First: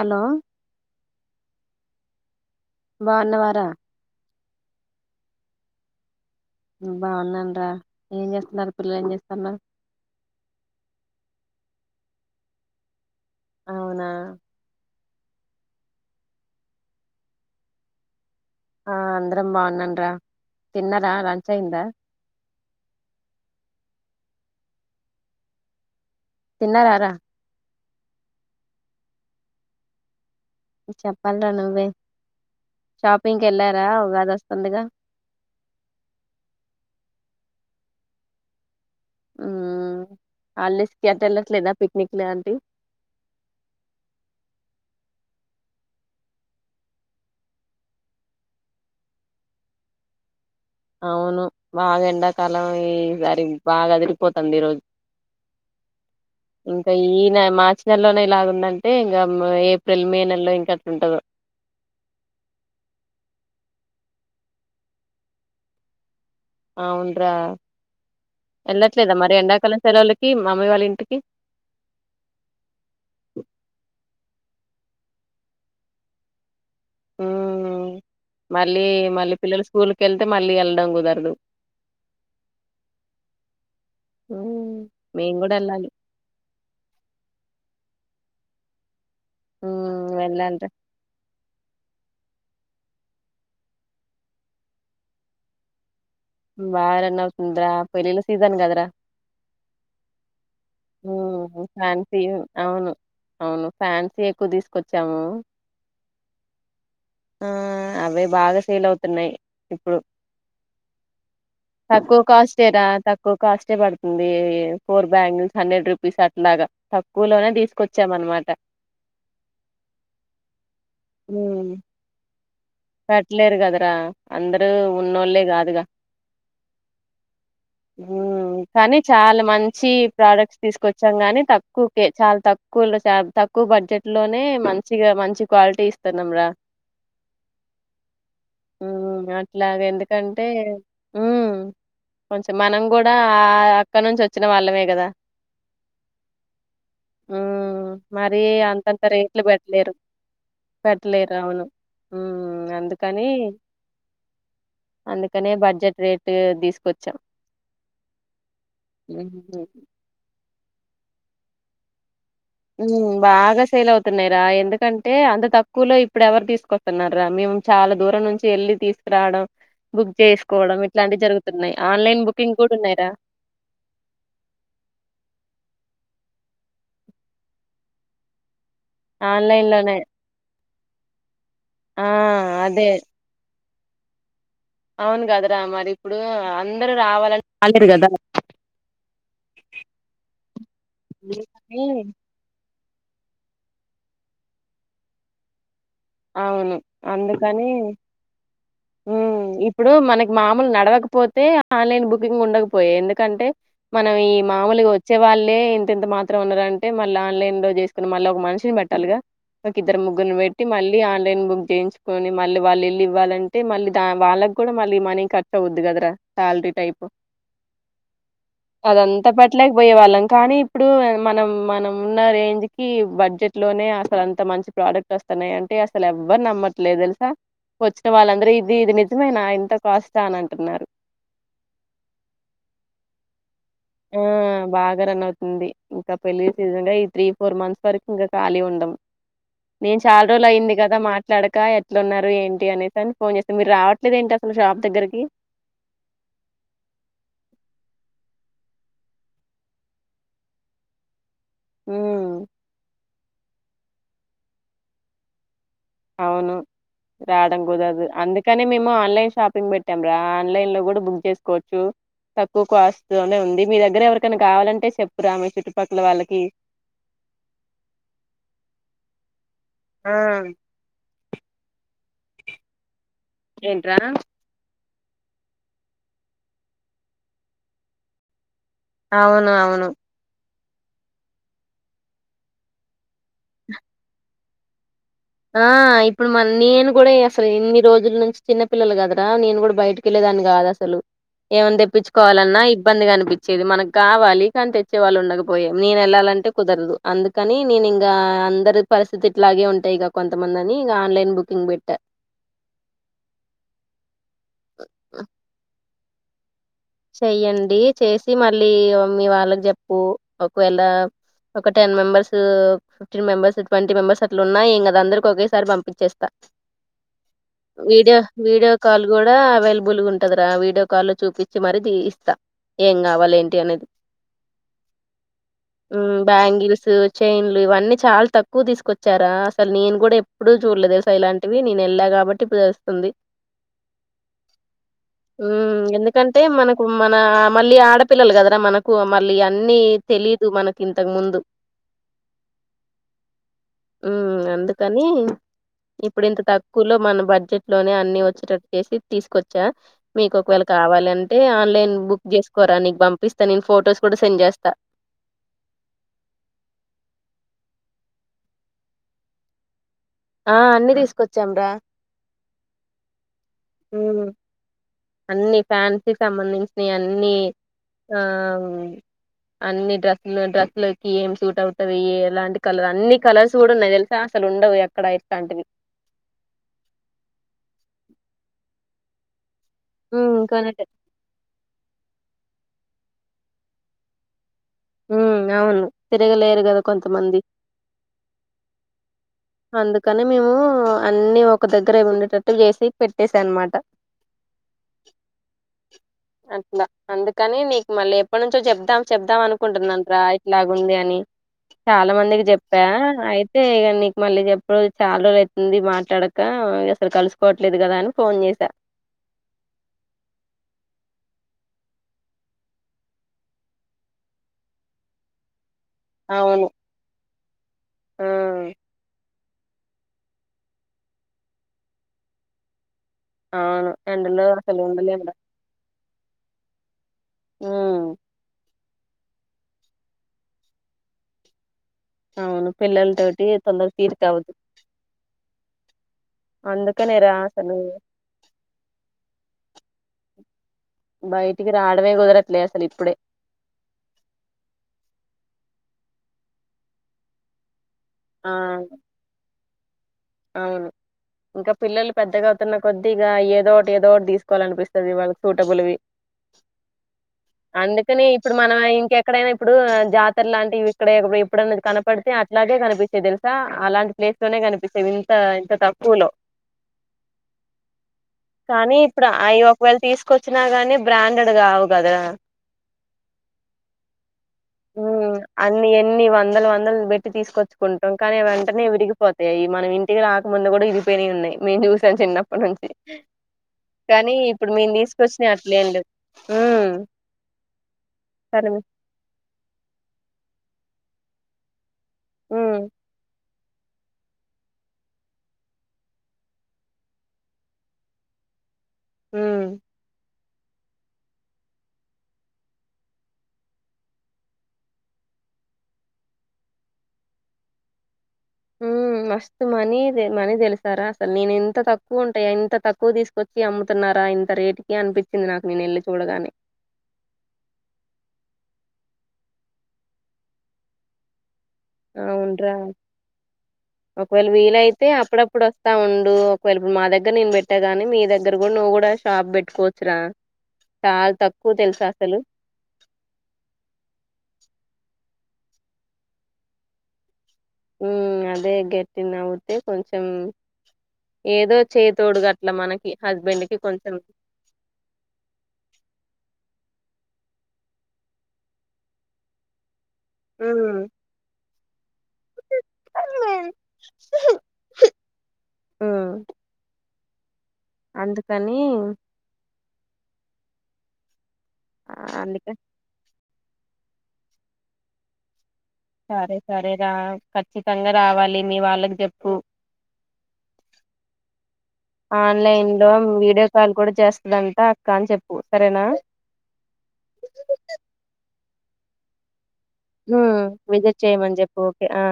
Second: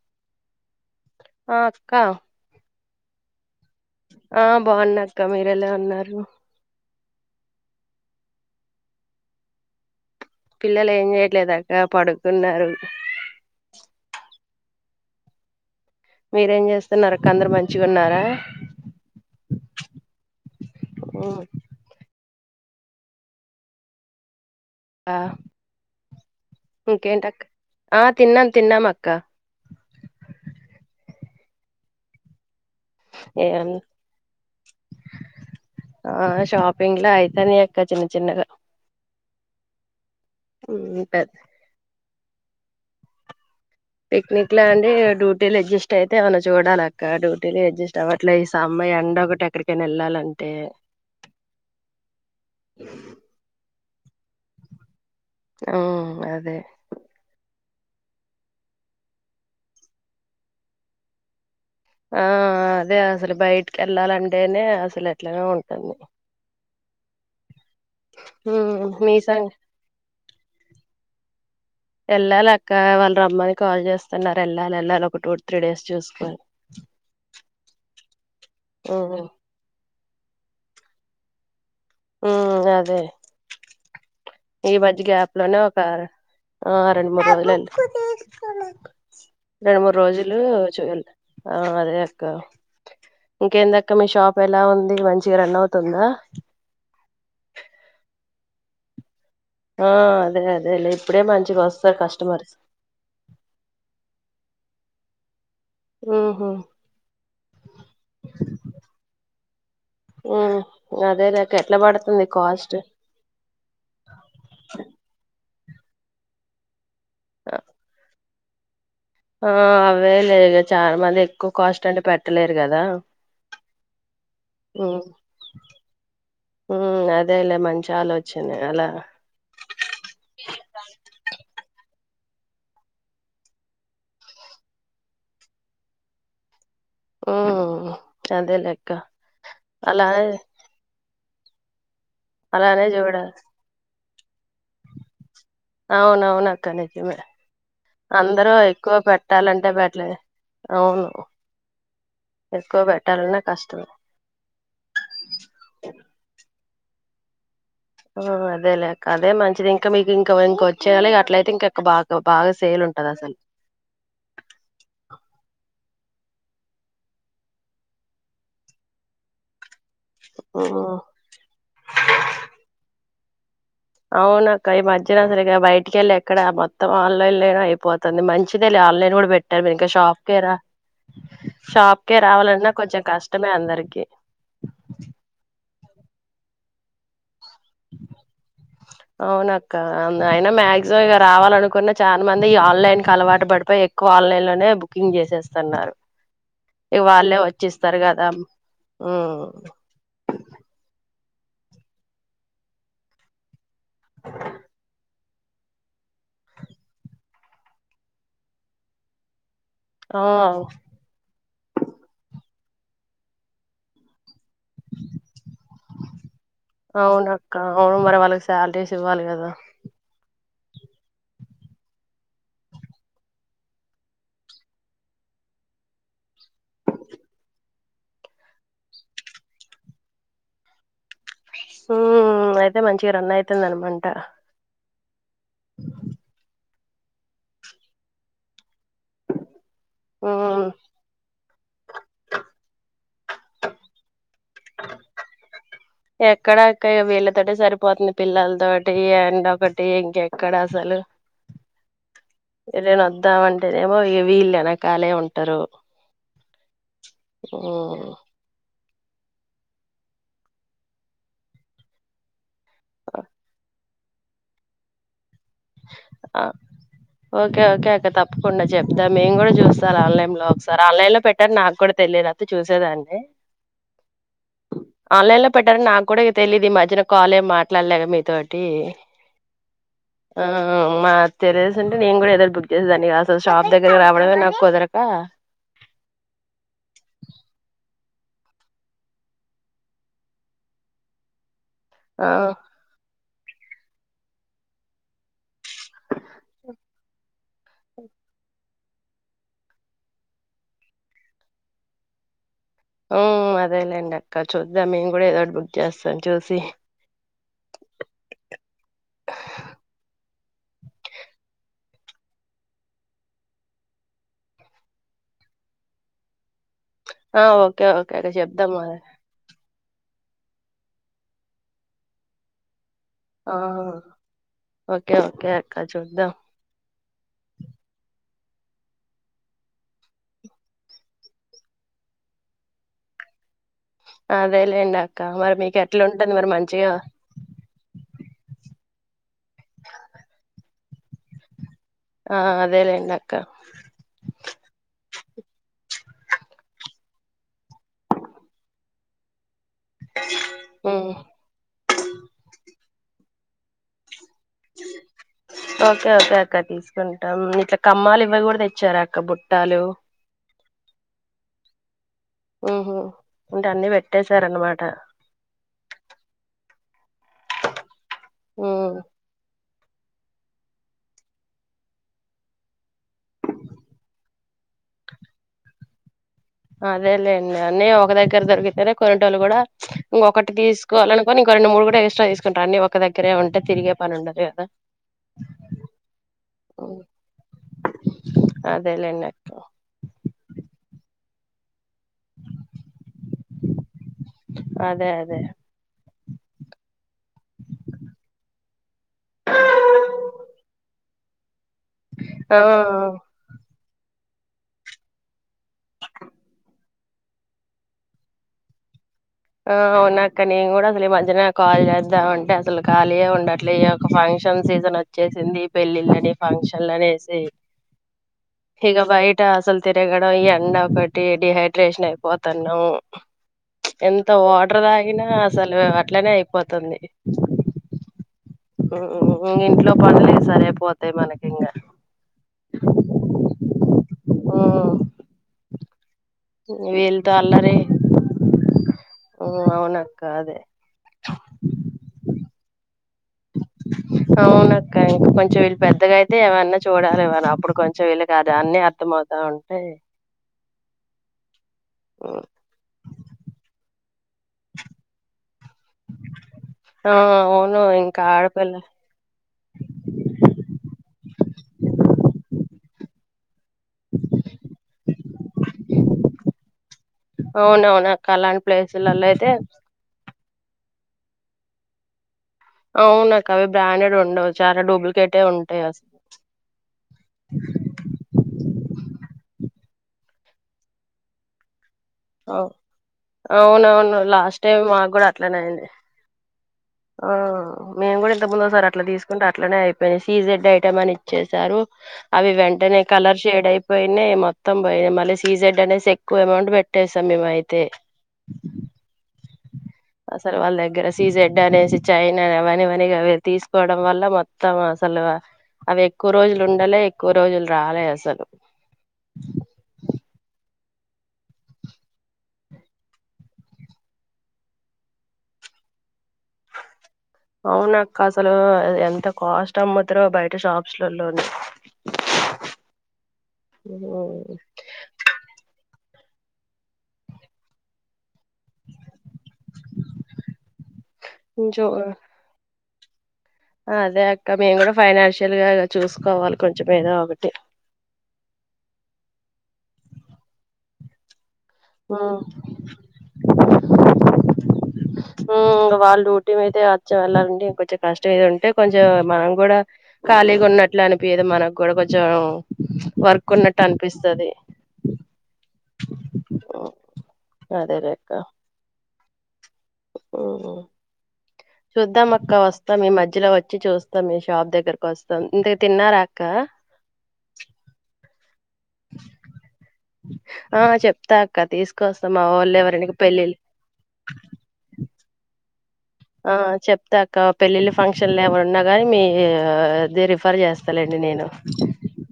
అలో ఆ అక్కా బాన్నవా రా ఆ బాగున్నా అక్క మీరు ఎలా ఉన్నారు బాగున్నానురా ఏం జెస్తన్నారు పిల్లలు ఏం జెస్తన్నావ్ పిల్లలు ఏం జేయట్లేదక్క పడుకున్నారు అవునా మీరేం చేస్తున్నారు అక్క అందరు మంచిగా ఉన్నారా ఆ అంద్రం బానన్రా తిన్నార ఉమ్, లంచ్ అయింద ఆ తిన్నారారా ఇంకేంటక్క ఆ తిన్నాం తిన్నాం అక్క చెప్పాల రా నువ్వే షాపింగ్కి ఏ వెళ్ళారా ఉగాది వస్తుందిగా ఆ షాపింగ్ తని అక్క చిన్న చిన్నగా ఆ హాలిడేస్ ఉమ్, యెట్ పెద్ద వెళ్లే లేదా పిక్నిక్ లేంటిడి పిక్నిక్ లో అండి డ్యూటీలు అడ్జస్ట్ అయితే ఏమన చూడాల అక్క డ్యూటీలు అడ్జస్ట్ అవ్వట్లే ఈ సమ్ అండి ఒకటి ఎక్కడికైనా వెళ్లంటడి అవును బాగా ఎండాకాలం ఈసారి బాగా అది పపోతుంది ఈ రోజు ఆ అదే ఇకా ఈనా మాచ నెలోనే ఇలాగుందంటే ఇంకా ఏప్రిల్ మే నెలలో ఇంకాట్లా ఉంటదు ఆ అదే అసలు బయటికి వెళ్లాలంటేనే అసలు ఎట్లానే ఉంటుంది అవునురా ఉమ్, వెళ్ళట్లేదా మీ మరి సం ఎండాకాలం సెలవుళ్ళకి మామయ్య వాళ్ళ ఇంటికి స్తున్నారు వెళ్ళాలి వెళ్లాలి ఒక టూ త్రీ డేస్ చూసుకోని ఉ మళ్ళీ ఉమ్ మళ్ళీ పిల్లలు స్కూల్ క వెళ్తే మళ్ళీ వెళ్ళడం కుదరదు ఉ అదే ఈ ఉమ్ మధ్య గ్యాప్ మేము కూడా లోనే ఒక వెళ్ళాలి ఆ రెండు మూడు రోజులు [inaudible] రెండు మూడు ఉమ్ రోజులు వెళ్ళాలిరా చూయాలి అదే ఇంకేందక మీ షాప్ ఎలా ఉంది మంచిగా రన్ అవుతుందా బారన్ అవతుందరా పెళ్ళిళ్ళ సీజన్ కదరా ఆ అదే అదే ఫ్యాన్సీ అవును అవును ఫ్యాన్సీ ఎక్కువ తీసుకు వచ్చాము ఉహు ఆ అవే బాగా ఫీల్ అవుతున్నాయి ఇప్పుడు ఉమ్ అదేలేక్క ఎట్లా తక్కువ పడుతుంది కాస్ట్ కాస్టేరా తక్కువ కాస్టే పడుతుంది ఫోర్ బ్యాంగిల్స్ హండ్రండ్ రూపిస్ అట్లాగా తక్కువలోనే తీసుకొచ్చాం అన్నమాట త ఆ అవే లేదు చాలా మంది ఎక్కువ కాస్ట్ అంటే పెట్టలే పెట్లేరు కదరా అందరు ఉమ్ ఉన్నోల్లే కాదుగా. ఉమ్ అదేలే మంచి మ్మ్ ఆలోచనే అలా కానీ చాలా మంచి ప్రొడక్ట్స్ తీసుకొచ్చాం గానీ తక్కు కే చాలా తక్కువ లో చాల తక్కువ బడ్జెట్ లోనే మంచిగా మంచి క్వాలిటీ ఇస్తున్నం రా మ్మ్ అదేలేక్క ఉమ్ అలా మ్మ్ కొంచెం మనం కూడా చూడాలి అక్కడ నుంచి వచ్చిన వాళ్ళమే గదా అవునవును అక్క నిజమే ఉమ్ మరి అందరూ ఎక్కువ అంతంత రేట్లు పెట్టాలంటే పెట్టలేరు పెట్టలే అవును ఎక్కువ అందుని పెట్టాలన్నా కష్టమే అందుకని బడ్జెట్ రేటు తిస్ కొచ్చం ఆ అదేలే అక్క అదే మంచిది ఇంకా మీకు ఇంకా ఇంకొ చేయాలిగా అట్లయితే ఇంక ఎకు బాగ్ మ్మ్ బాగా సేల్ అవుతున్నయి రా. ఎందుకంటే అంత తక్కు వలో ఇప్పుడు ఎవరు తీసుకొస్తున్నరు రా మేము చాలా దూరం నుంచి వెళ్ళి తీసుకురావడం. బుక్ చేసుకోవడం ఉమ్ ఇట్లాంటివి జరుగుతున్నాయి ఆన్లైన్ బుకింగ్ కూడా ఉన్నయి రా! అవును అక్క ఈ మధ్యన అసలు ఇగ బయటికెళ్ళి ఎక్కడ మొత్తం ఆన్లైన్లనే అయిపోతుంది మంచి ఇదేలే ఆన్లైన్ కూడా బెట్టాం ఇంక షాప్ కే రా. ఆ షాప్కే రావాలన్నా అదే కొంచెం కష్టమే అందరి కే అవును కదరా మరి ఇప్పుడు అందరు రావాలని రాలేరు కదా. అవునక్క అయినా మాక్సిమం ఇగ అందుకని రావాలనుకున్న చాన మంది ఆన్లైన్ కి అలవాటు పడిపోయి ఎక్కువ ఆన్లైన్ లోనే బుకింగ్ చేసేస్తున్నారు అవును ఇగ వాళ్ళే అందుకనీ వచ్చిస్తారు కదా మ్మ్ ఉమ్ ఇప్పుడు మనకి మాములు నడవక పోతే ఆన్లైన్ బుకింగ్ ఉండకపోయే ఎందుకంటే మనం ఈ మామూలుగా వ వచ్చే వాళ్ళే ఇంత ఇంత మాత్రం ఉన్నారంటే, మళ్ళ ఆన్లైన్లో చేసుకుని మళ్ళీ ఒక మనిషిని పెట్టాలిగా. ఒక ఇద్దరు ఆ ముగ్గుర్ని పెట్టి మల్లి న్లైన్ బుక్ చేయించుకొని మళ్ళీ వాళ్ళు ఎళి ఇవ్వాలంటే మళ్ళీ దా వాళ్ళక్ కూడా మళ్ళీ మనీ కట్ అవద్ది కదరా శాలరీ టైప్. అవునక్క అవును మరి వాళ్ళకి శాలరీస్ ఇవ్వాలి అదంతా కదా పెట్టలేకపోయే వాళ్ళం కానీ, ఇప్పుడు మనం మనం ఉన్న రేంజ్కి బడ్జెట్లోనే అసలు అంత మంచి ప్రోడక్ట్ వస్తున్నయి అం టే అసలు ఎవ్వరు నమ్మట్లేదు తెలుసా! వచ్చిన వాళ్ళందరూ ఇది ఇది నిజమేనా ఇంత కాస్టా అని అంటున్నారు. హ్మ్ అయితే మంచి రన్ అయి తుంది అనమంట. ఇంగ రన్ అవుతుంది. ఇంక పెళ్లి సీజన్ గా ఈ త్రీ ఫోర్ మంత్స్ వరకు ఇంగ ఖాళీ ఉండం నేను చాలా రోజులు ఉమ్ అయ్యింది కదా మాట్లాడక ఎట్లున్నారు ఏంటి అనేసి అని ఫోన్ చేస్తే మీరు రావట్లేదు ఏంటి అసలు షాప్ దగ్గరకి ఎక్కడా అక్క ఇ వీళ్ళతోటి సరిపోతుంది పిల్లలతోటి ఎండ ఒకటి ఇంకెక్కడ అసలు హ్మ్. ఎదైనా వద్దామంటేనేమో ఇగ వీళ్ళు ఎనకాలే ఉంటారు అవును రాడం కుదరదు ఉమ్ అందుకనే మేము ఆన్లైన్ షాపింగ్ పెట్టాం రా ఆన్లైన్ లో కూడా బుక్ చేసుకోవచ్చు తక్కువ కాస్ట్ తోనే ఉంది మీర్ అది దగ్గర ఎవరికన్నా కావాలంటే చెప్తే ఆ ఓకే ఓకే అక్క తప్పకుండా చెప్తా మేము గుడా చూస్తారు ఆ ఆన్లైన్ లో ఒకసారి ఆన్లైన్ లో పెట్ అంట నాకు కూడా తెలియదు అంతే చూసేదాన్ని ఏంట్రా ఆన్లైన్ లో పెట్టారని నాకు కూడా ఇగ తెలీయదు ఈ మధ్యన కాలేం మాట్లాడలే కదా మీతోటి అవును అవును ఆ మాక్ తెలిసుంటే నేను గుడా ఎదో ఒకదాన్ని బుక్ చేసేదాన్ని గా షాప్ దగ్గర రావడమే నాక్ కుదర ఆ ఇప్పుడు మరి నేను గుడా అసలు ఇన్ని రోజులు నుంచి చిన్న పిల్లలు కదరా నేను కూడా బయటకి వెళ్లేేదాని కాదు అసలు ఏమన్న ఆ తెప్పించుకోవాలన్నా ఇబ్బందిగా అనిపిం ఇది మనకు కావాలి కానీ తెచ్చే వాళ్ళు ఉండక పోయం నేను ఎళ్ళాలంటే కుదరదు అందుకని నేను ఇంకా అందరు పరిస్థితి ఇట్లాగే ఉంటాయ్ గా కొంతమంది అని ఇగా ఆన్లైన్ బుకింగ్ బెట్టారు హు హుమ్ అదేలేండి అక్క చూద్దాం మేము కూడా ఏదోటి బుక్ చేస్తాం చూసి చెయ్యండి చేసి మళ్ళీ మీ వాళ్ళకి చెప్పు ఒకవేళ ఒక ten members fifteen members twenty members అట్లు ఉన్న ఏం కాదు అందరికి ఒకేసారి పంపించేస్తా ఆ ఓకే ఓకే వీడియో అక్క చెప్దాం వీడియో మరి కాల్ గుడా అవైలబుల్ గా ఉంటుంది కదరా వీడియో కాల్లో చూపించి మరి తియిస్తా ఏం కావాల ఏంటి ఆ అనేది ఓకే ఓకే అక్క ఉమ్ చూద్దాం బ్యాంగిల్స్ చైన్లు ఇవన్నీ చాలా తక్కువ తీసుకొచ్చారా అసలు నేను కూడా ఎప్పుడూ చూడలేదు తెలుస ఇలాంటివి నేను వెళ్ళా కాబట్టి ఇప్పుడు తెలుస్తుంది అదేలేండి అక్క మరి మీకెట్లు అంటే మనకు మన మళ్లీ ఆడపిల్లలు కదరా మనకు మళ్ళీ అన్నీ తెలిదు మనకి ఇంతకు ముందు ఆ అదేలేండి అక్క ఉమ్ అందుకని ఇప్పుడు ఇంత తక్కువలో మనం బడ్జెట్ లోనే అన్ని వచ్చేటటు చేసి తీసుకొచ్చ ఛా మీకు ఒక వెల్క ఉమ్ కావాలంటే నేన్ బుక్ చేసుకోరా నీకు పంపిస్తాను నేను ఫోటోస్ కూడా సెండ్ చేస్తా ఓకే ఓకే అక్క తీసుకుంటాం ఇట్లా కమ్మాలు ఇవ్వ కూడా తెచ్చారా అక్క బుట్టాలు ఆ అన్ని తీసుకొచ్చాం రా ఉహూ ఉమ్ అన్ని ఫ్యాన్సీ సంబంధించి నీ అన్నీ ఆ ఉమ్, అన్ని డ్రెస్లు డ్రెస్లకి ఏం సూట్ అవుతవి ఎలాంటి కలర్ అన్ని కలర్స్ కూడా ఉన్నాయి తెలుసా అసలు ఉండవు ఎక్కడ ఎట్లాంటివి అదేలే అన్ని ఒక్క దగ్గర దొరుకుతే కొనేటోళ్లు కూడా ఉమ్ ఒకటి కొనేట తీసుకోవాలని ఇంకా రెండు మూడు కూడా ఎక్స్ట్రా తీసుకుంటారు అన్నీ ఒక దగ్గరే ఉంటే తిరిగే పని ఉండదు కదా ఉమ్ అవును తిరగలేరు కదా ఉమ్, కొంతమంది అదేలేండి అక్క అందుకని మేము అన్నీ ఒక దగ్గె రేవ్ ఉండేటట్టు వేసి పెట్టసా అనమాట అదే అదే అట్లా అందుకని నీకు మళ్ళీ ఎప్పటినుంచో చెప్దాం చెప్దాం అనుకుంటున్నాంట్రా ఇట్లాగుంది అని చాలా మందికి ఆ చెప్పా అయితే ఇ నీ మళ్ళీ చెప్పుడు చాలా రోజులు అవుతుంది మాట్లాడక అసలు కలుసుకోవట్లేదు కదా అని ఫోన్ చేసా ఆ అవున అక్క నేను కూడా అసలు ఈ మధ్యన ాళీ చేద్దా అంటే అసలు ఖాళీయ ఉండట్లే ఈ యొక్క ఫంక్షన్ సీజన్ వచ్చేసింది పెళ్ళిళని అవును ఫంక్షన్లని వసి ఆ ఇక బై ఇట్ట అసలు తిరగడం ఈ ఎండ పెట్టి డిహైడ్రేషన్ అయిపోతున్నా అవును ఎంత ఎండలో ఓటర్ అసలు తాగిన ఉండలేము రా అసలు అట్లనే అయిపోతుంది ఆ ఇంట్లో పనులే సరే పోతాయి మనకి ఇంకా అవును పిల్లలతోటి తొందర తీరు కావదు వీళతో అల్లరిే ఉ అవున అక్క అదే బయటికి రావడమే కుదరట్లే అసలు ఇప్పుడే అవునక్క ఇంక కొంచెం వీళ్ళు పెద్దగా అయితే ఏవన్నా చూడాలి ఎవరు అప్పుడు కొంచెం చెయలు ఆ కాదు అన్నీ అర్థమ అవుతా ఉంటయి అ అవును ఇంకా పిల్లలు ఉమ్, పెద్దగా అవుతున్న కొద్ది ఇగ ఏదో ఒకటి ఏదోటి తీసుకోవాలనిపిస్తది వాళ్ళ సూటబుల్వి ఆ అవును ఇంకా అందుకని ఇప్పుడు మన ఆడపిల్ల ఇంకెక్కడైనా ఇప్పుడు జాతర లాంటివి ఇక్కడే ఇప్పుడన్నది కనపడితే అట్లాగే కనిపిస్తాయి దెలుసా అలాంటి ప్లేస్ లోనే కనిపి ఇంత ఇంత తక్కువలో అవునవును అక్క అలాంటి కానీ ప్లేసులలో ఇప్పుడు అయితే అయి ఒకవేళ తీసుకు కొచ్చినా గాని బ్రాండెడ్ కావు కదా అవునక్క అవి బ్రాండెడ్ ఉండవు చాలా డూప్లికేటే ఉంటాయి అన్ని ఎన్ని అసలు వందలు వందలు బెట్టి తీసుకొచ్చుకుంటాం కానీ వెంటనే విరిగిపోతాయి మనం ఇంటికి రాకముందు గూడా ఇరిగిపోయినయి ఉన్నాయి మేము చూసి చిన్నప్పటి నుంచి అవునవును కానీ లాస్ట్ ఇప్పుడు టైం మీను మాకు కూడా దీసుకొచ్చినయి అట్లనే అయింది అట్లేం లేవు ఉమ్ ఆ మేము గూడా ఇంత సరే ముందోసారి అట్లా దీసుకుంటే అట్లనే అయిపోయినాయి సీజె ఐటమ్ అని ఇచ్చేసా అవి ఉమ్ వెంటనే కలర్ చెడ్ అయిపోయినా మొత్తం పోయినా మళ్ళీ సీజెడ్ అనేసి ఎక్కువ అమౌంట్ పెట్టేస్తాం మేము అయితే హ అసలు వాళ్ళ దగ్గర సీజెడ్ అనేసి చైన్ అనే అవనివని అ తీసుకోవడం వల్ల మొత్తం అసలు అవి ఎక్కువ రోజులు ఉండలే ఎక్కువ రోజులు రాలే అసలు ఉ మస్తు మనీద మనీ తెలుసు సరా అసలు నేను ఇంత తక్కువ ఉంటాయా ఇంత తక్కువ దీసుకొచ్చి అమ్ముతున్నారా ఇంత రేటుకి అనిపించింది నాకు నేను వెళ్ళి చూడగానే అవునక్క అసలు ఎంత కాస్ట్ అమ్ముతరో బయట షాప్స్ లలోని అవును్రా ఒకవేళ వీలయితే అప్పుడప్పుడోత్త ఉం డు ఒకవేళపుడు మా దగ్గర నేను బెట్టా గానీ మీ దగ్గర నువ్వు గూడా షాప్ బెట్టుకోవచ్చురా చాలా తక్కువ చూ తెలుసా అసలు అదే అక్క మేము గూడా ఫైనాన్షియల్ గా చూసుకోవాలి కొంచెం ఏదో ఒకటి ఉమ్... అదే గట్టి నవ్తే కొంచం ఏదో చే తోడుగు అట్లా మనకి హస్బెండ్ కి కొంచెం కొంచెం యెళ్లాలంటే ఇంకొంచెం కష్టం ఏది ఉంటే కొంచెం మనం కూడా ఖాళీగా హ్మ్ ఉన్నట్లు అనిపియద మనకు గోడవ కొంచ వర్క్ ఉన్నట్టు అనిపిస్తాది హ్మ్ ఆ... అందుకని ఓహో చుద్దాం అక్క అందుకని వస్తా ఈ మధ్యలో వచ్చి చ్చి చూస్తాం మీ షాప్ దగ్గరకొస్తాం అంతే సరే సరేరా ఖచ్చితంగా రావాల్ మీ వాళ్ళకి చెప్పు ఆ చెప్తా అక్క తీసుకొస్తాం మా వాళ్ళు ఎవరైనా ఆన్లైన్లో పెళ్ళిళ్ళ వీడియో కాల్ కూడా చేస్తదంటా అక్క అని చెప్పు. సరేనా ఆ చెప్తా అక్క పెళ్ళిళ్ళ ఫంక్షన్లు ఎవన్న ఉన్నా గానీ మీ రిఫర్ ఉమ్ విజిట్ చేస్తాలేండి నేను చేయ్యమని చెప్పూ ఓకే ఆ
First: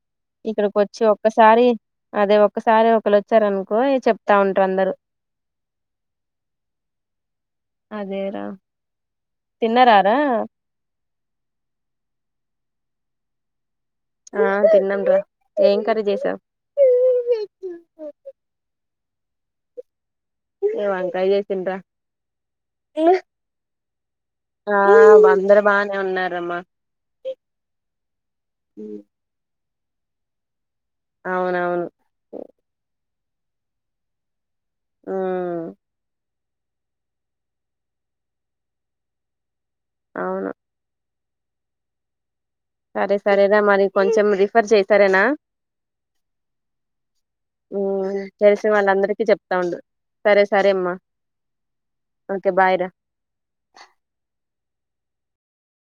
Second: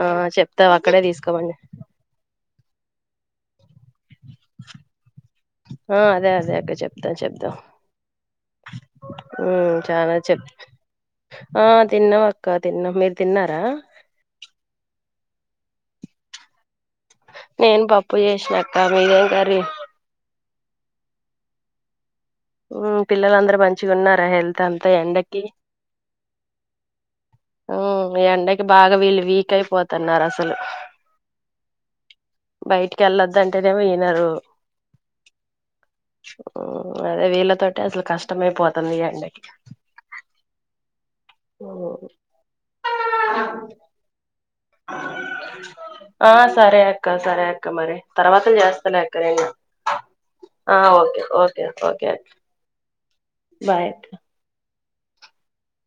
ఆ చెప్తా ఇక్కడికి అక్కడే వచ్చి తీసుకోమని ఒక్కసారి అదే ఒక్కసారి ఒకలోచ్ సరే అను కో ఇగ చెప్తా ఉంటరందరు ఆ అదే అదే అక్క చెప్తా చెప్దాం అదే రా ఉమ్ చాలా చెప్ ఆ తిన్నమక్ కా తిన్నం, మీరు తిన్నారా ఆ తిన్నాం రా, ఏం కర్రీ చేసావ్ నేను పప్పు చేసినక్క మీదేం కర్రీ ఇగ వంకాయ్ చేసిన్రా మ్ పిల్లలందరు మంచిగున్నారా హెల్త్ ఆ అంత ఎండకి అందరు బానే ఉన్నారమ్మా ఉమ్ ఎండకి బాగా వీళ్ళు వీక్ తెయిపోతున్నారసలు అవునవును ఎల్లొద్దుంటేనేమో వినరు మ్మ్ అదే వీళ్ళతోటి అసలు కష్టమైపోతుంది ఈ ఎండకి అవును మ్మ్ సరే సరే ర మరి కొంచెం రి ఆ సరే అక్క సరే అక్క మరి ఉమ్, తర్వాత తెలిసిన చేస్తలే అక్క వాళ్ళందరికీ నేను చెప్తా ఉండు సరే సరే ఆ అమ్మా ఓకే ఓకే ఓకే బాయ్ రా బాయ్ అక్క